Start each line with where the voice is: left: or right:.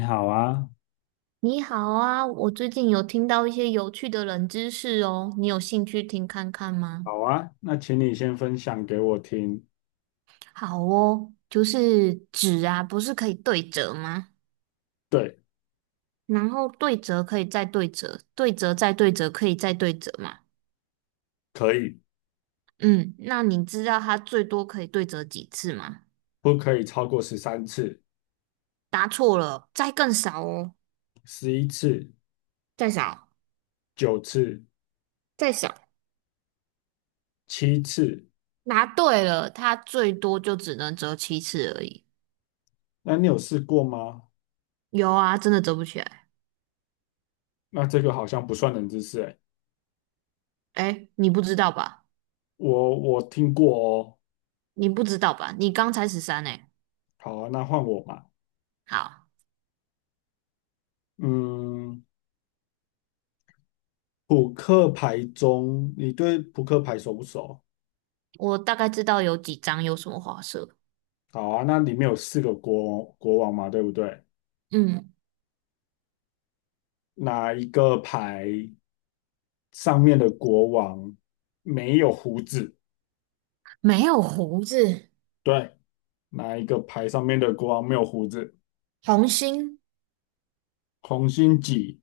left: 你好啊，
right: 你好啊，我最近有听到一些有趣的冷知识哦，你有兴趣听看看吗？
left: 好啊，那请你先分享给我听。
right: 好哦，就是纸啊，不是可以对折吗？
left: 对，
right: 然后对折可以再对折，对折再对折可以再对折嘛？
left: 可以，
right: 嗯，那你知道它最多可以对折几次吗？
left: 不可以超过13次、
right: 答错了，再更少哦，
left: 11次、
right: 再少，
left: 9次、
right: 再少。
left: 7次？
right: 答对了，它最多就只能折7次而已。
left: 那你有试过吗？
right: 有啊，真的折不起来。
left: 那这个好像不算冷知识诶，
right: 哎，你不知道吧？
left: 我听过哦。
right: 你不知道吧？你刚才13哎，
left: 好啊，那换我吧。
right: 好，
left: 嗯，扑克牌中，你对扑克牌熟不熟？
right: 我大概知道有几张有什么花色。
left: 好啊，那里面有四个国王嘛，对不对？
right: 嗯，
left: 哪一个牌上面的国王没有胡子？
right: 没有胡子，
left: 对，哪一个牌上面的国王没有胡子？
right: 红心，
left: 红心几？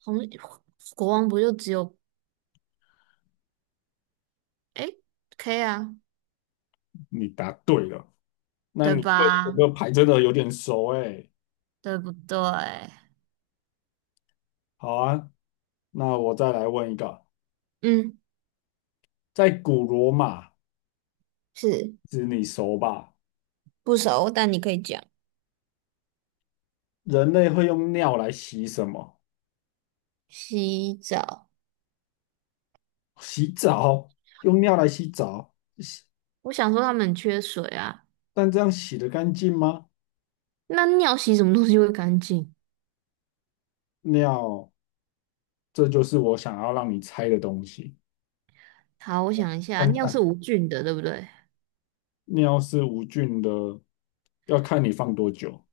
right: 红国王不就只有哎 K 啊，
left: 你答对了。那
right: 对
left: 你对这
right: 吧？
left: 个牌真的有点熟哎。
right: 对不对？
left: 好啊，那我再来问一个，
right: 嗯，
left: 在古罗马，
right: 是
left: 这你熟吧？
right: 不熟，但你可以讲。
left: 人类会用尿来洗什么？
right: 洗澡，
left: 洗澡，用尿来洗澡，洗，
right: 我想说他们很缺水啊，
left: 但这样洗得干净吗？
right: 那尿洗什么东西会干净？
left: 尿，这就是我想要让你猜的东西。
right: 好，我想一下，
left: 看
right: 尿是
left: 看，
right: 无菌的，对不对？
left: 尿是无菌的，要看你放多久。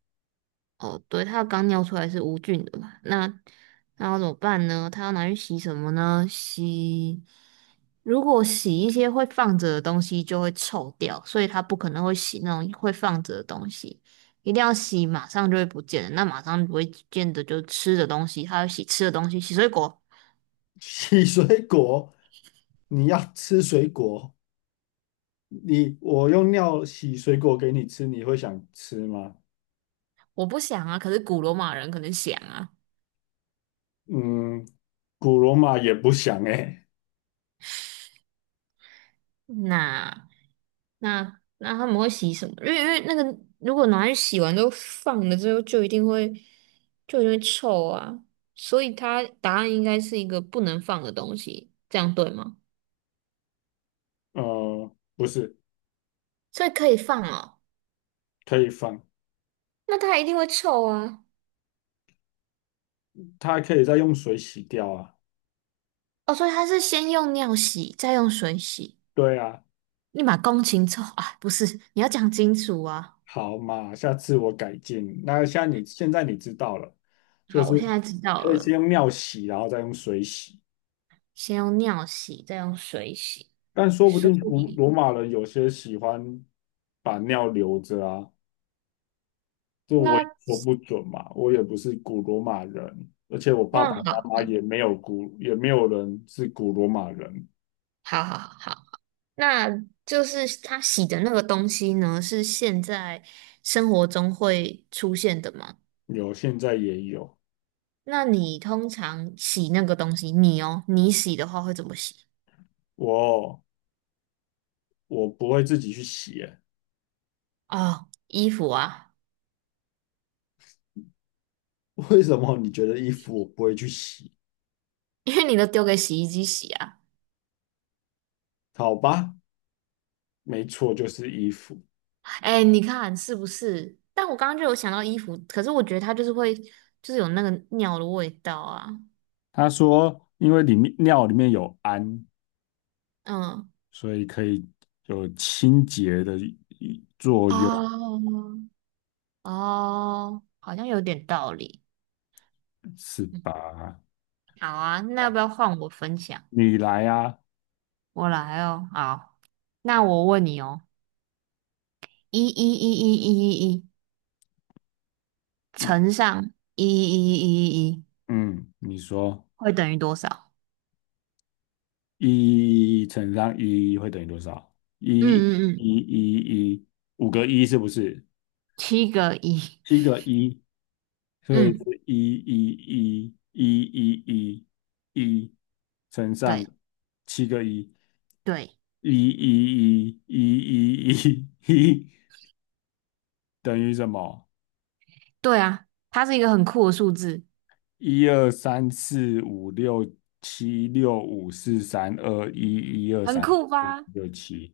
right: 哦，对，他刚尿出来是无菌的嘛？那要怎么办呢？他要拿去洗什么呢？如果洗一些会放着的东西就会臭掉，所以他不可能会洗那种会放着的东西，一定要洗马上就会不见的。那马上不会见的就是吃的东西，他要洗吃的东西，洗水果。
left: 洗水果，你要吃水果，你我用尿洗水果给你吃，你会想吃吗？
right: 我不想啊，可是古罗马人可能想啊。
left: 嗯，古罗马也不想哎、
right: 那。那他们会洗什么？因为那个如果拿去洗完之后放了之后，就一定会臭啊。所以它答案应该是一个不能放的东西，这样对吗？
left: 不是，
right: 所以可以放哦，
left: 可以放，
right: 那它一定会臭啊。
left: 它可以再用水洗掉啊。
right: 哦，所以它是先用尿洗，再用水洗，
left: 对啊，
right: 立马工勤臭啊？不是，你要讲清楚啊。
left: 好嘛，下次我改进。那像你现在你知道了，就
right: 好，
left: 是
right: 我现在知道
left: 可以先
right: 了，
left: 用尿洗，然后再用水洗。
right: 先用尿洗，再用水洗。
left: 但说不
right: 所
left: 定古
right: 以
left: 罗马人有些喜欢把尿留着啊。这我也
right: 那
left: 说不准嘛，我也不是古罗马人，而且我爸
right: 那
left: 爸妈
right: 好，
left: 妈也没有古，也没有人是古罗马人，
right: 好好好。那就是他洗的那个东西呢，是现在生活中会出现的吗？
left: 有现在也有，
right: 那你通常洗那个东西，你洗的话会怎么洗？
left: 我我不会自己去洗欸
right: 哦，衣服啊，
left: 为什么你觉得衣服我不会去洗？
right: 因为你都丢给洗衣机洗啊。
left: 好吧，没错，就是衣服。
right: 哎，你看是不是？但我刚刚就有想到衣服，可是我觉得它就是会，就是有那个尿的味道啊。
left: 他说，因为里面尿里面有氨，
right: 嗯，
left: 所以可以有清洁的作用，
right: 哦哦，好像有点道理。
left: 是
right: 嗯，
left: 吧？
right: 好啊，那要不要换我分享？
left: 你来啊，
right: 我来哦，好，那我问你哦，1111111
left: 那
right: 乘上一一一一一一
left: 嗯，你说。
right: 会等于多少？
left: 一乘上一会等于多少？
right: 嗯
left: 一
right: 嗯嗯，
left: 一一一，五个一是不是？
right: 七个一，
left: 七个一，所以
right: 嗯，
left: 是一一一一一一一乘
right: 对
left: 上七个一，
right: 对
left: 一一一一一一一等于什么？
right: 对啊，它是一个很酷的数字，
left: 一二三四五六七六五四三二一一二
right: 很
left: 三
right: 酷
left: 四五
right: 吧？
left: 六七，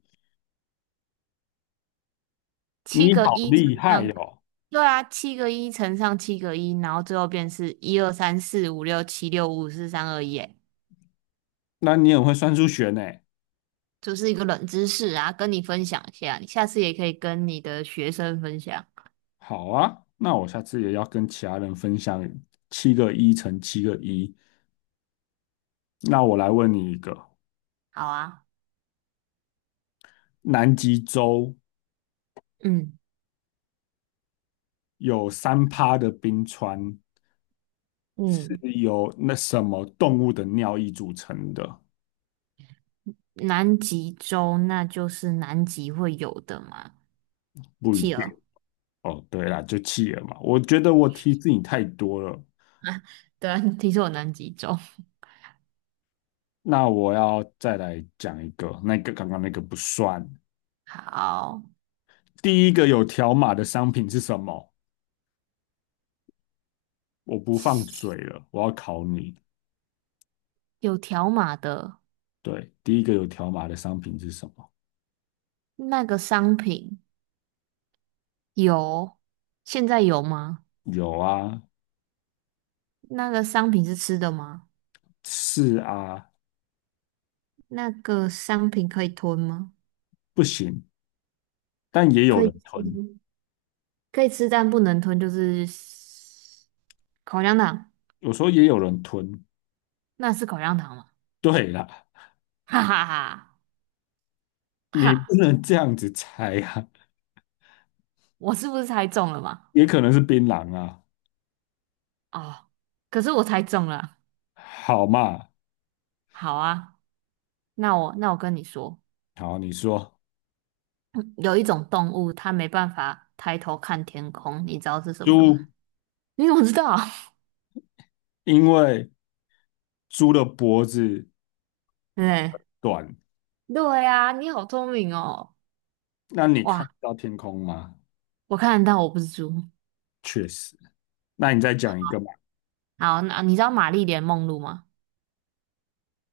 left: 你
right: 七个
left: 好
right: 一乘
left: 厉害
right: 上，
left: 哦！
right: 对啊，七个一乘上七个一，然后最后变是1234567654321，哎，
left: 那你很会算数学呢。
right: 就是一个冷知识啊，跟你分享一下，你下次也可以跟你的学生分享，
left: 好啊，那我下次也要跟其他人分享七个一乘七个一。那我来问你一个：
right: 好啊。
left: 南极洲
right: 嗯。
left: 有3%的冰川是
right: 嗯，
left: 由那什么动物的尿液组成的？
right: 南极洲那就是南极会有的嘛，
left: 不一定
right: 企鹅。
left: 哦。对啦，就企鹅嘛。我觉得我提示你太多了。
right: 对啊，听说有南极洲。
left: 那我要再来讲一个，那个刚刚那个不算。
right: 好，
left: 第一个有条码的商品是什么？我不放水了，我要考你。
right: 有条码的
left: 对，第一个有条码的商品是什么？
right: 那个商品有，现在有吗？
left: 有啊，
right: 那个商品是吃的吗？
left: 是啊，
right: 那个商品可以吞吗？
left: 不行，但也有
right: 可以
left: 人
right: 吃，
left: 吞。
right: 可以吃，但不能吞，就是口香糖。
left: 有时候也有人吞。
right: 那是口香糖吗？
left: 对啦，
right: 哈哈哈
left: 你不
right: 哈！
left: 能这样子猜啊，
right: 我是不是猜中了嘛？
left: 也可能是槟榔啊。
right: 哦，可是我猜中了。
left: 好嘛，
right: 好啊。那我跟你说，
left: 好，你说
right: 嗯有一种动物它没办法抬头看天空，你知道是什么吗？
left: 猪，
right: 你怎么知道？
left: 因为猪的脖子
right: 对
left: 短，
right: 对呀、你好聪明哦！
left: 那你看不
right: 哇，
left: 到天空吗？
right: 我看得到，我不是猪。
left: 确实。那你再讲一个嘛，
right: 好，那你知道玛丽莲梦露吗？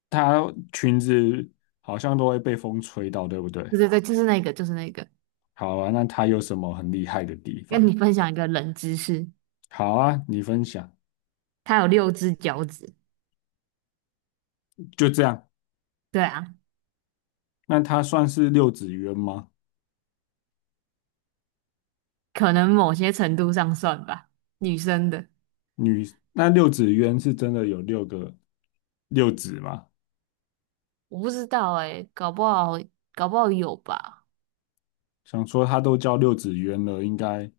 left: 它裙子好像都会被风吹到，对不对？
right: 对对对，就是那个，就是那个。
left: 好啊，那它有什么很厉害的地
right: 跟你
left: 方？
right: 分享一个冷知识，
left: 好啊，你分享，
right: 它有6只脚趾。
left: 就这样。
right: 对啊，
left: 那它算是六子渊吗？
right: 可能某些程度上算吧，女生的。
left: 女，那六子渊是真的有六个六子吗？
right: 我不知道哎、搞不好有吧，
left: 想说它都叫六子渊了，应该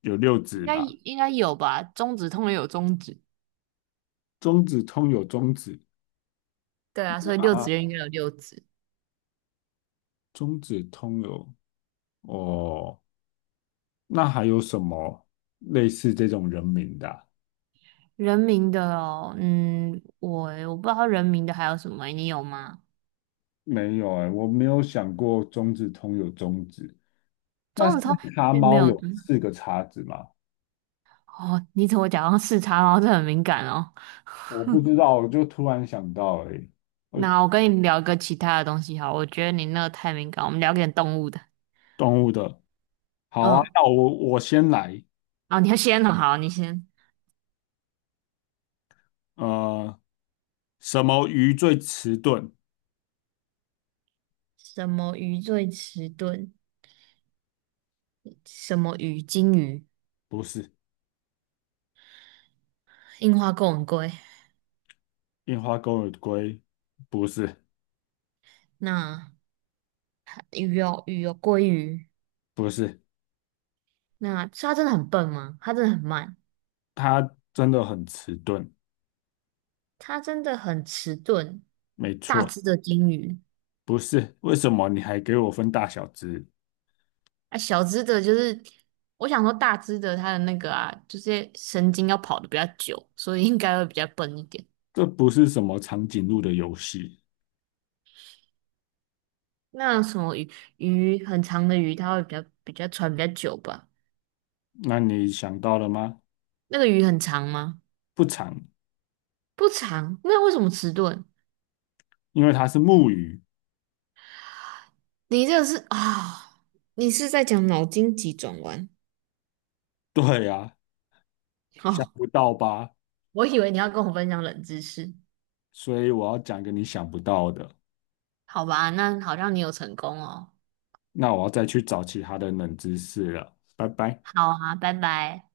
left: 有六子吧？
right: 应该有吧。中指通常有中指。
left: 中子通有中子，
right: 对啊，所以六
left: 啊，
right: 子院应该有六子。
left: 中子通有哦。那还有什么类似这种人名的啊
right: 人民的哦，嗯，我不知道人民的还有什么欸你有吗？
left: 没有哎、我没有想过中子通有中子。那
right: 钟
left: 四
right: 子通
left: 叉
right: 并没
left: 猫
right: 有
left: 有四个叉子吗？
right: 哦，你怎么假装视察，然后这很敏感哦。
left: 我不知道，我就突然想到哎、欸，呃，
right: 那我跟你聊个其他的东西好，我觉得你那个太敏感，我们聊点动物的。
left: 动物的好啊，
right: 嗯，
left: 那我先来。
right: 啊，你要先哦，好，你先。
left: 呃，什么鱼最迟钝？
right: 什么鱼最迟钝？什么鱼？金鱼、
left: 不是，
right: 樱花钩吻龟。
left: 印花钩尾龟，不是，
right: 那鱼有鱼有鲑鱼。
left: 不是，
right: 那是它真的很笨吗？它真的很慢。
left: 它真的很迟钝，
right: 它真的很迟钝，
left: 没
right: 大
left: 错，
right: 只的鲸鱼
left: 不是。为什么你还给我分大小只？
right: 啊，小只的就是，我想说大只的它的那个啊，就是神经要跑得比较久，所以应该会比较笨一点。
left: 这不是什么长颈鹿的游戏。
right: 那什么鱼很长的鱼，它会比较传比较久吧？
left: 那你想到了吗？
right: 那个鱼很长吗？
left: 不长，
right: 不长，那为什么迟钝？
left: 因为它是木鱼。
right: 你这个是啊、你是在讲脑筋急转弯
left: 对啊，想
right: 哦？
left: 不到吧？
right: 我以为你要跟我分享冷知识，
left: 所以我要讲个你想不到的。
right: 好吧？那好像你有成功哦。
left: 那我要再去找其他的冷知识了。拜拜。
right: 好啊，拜拜。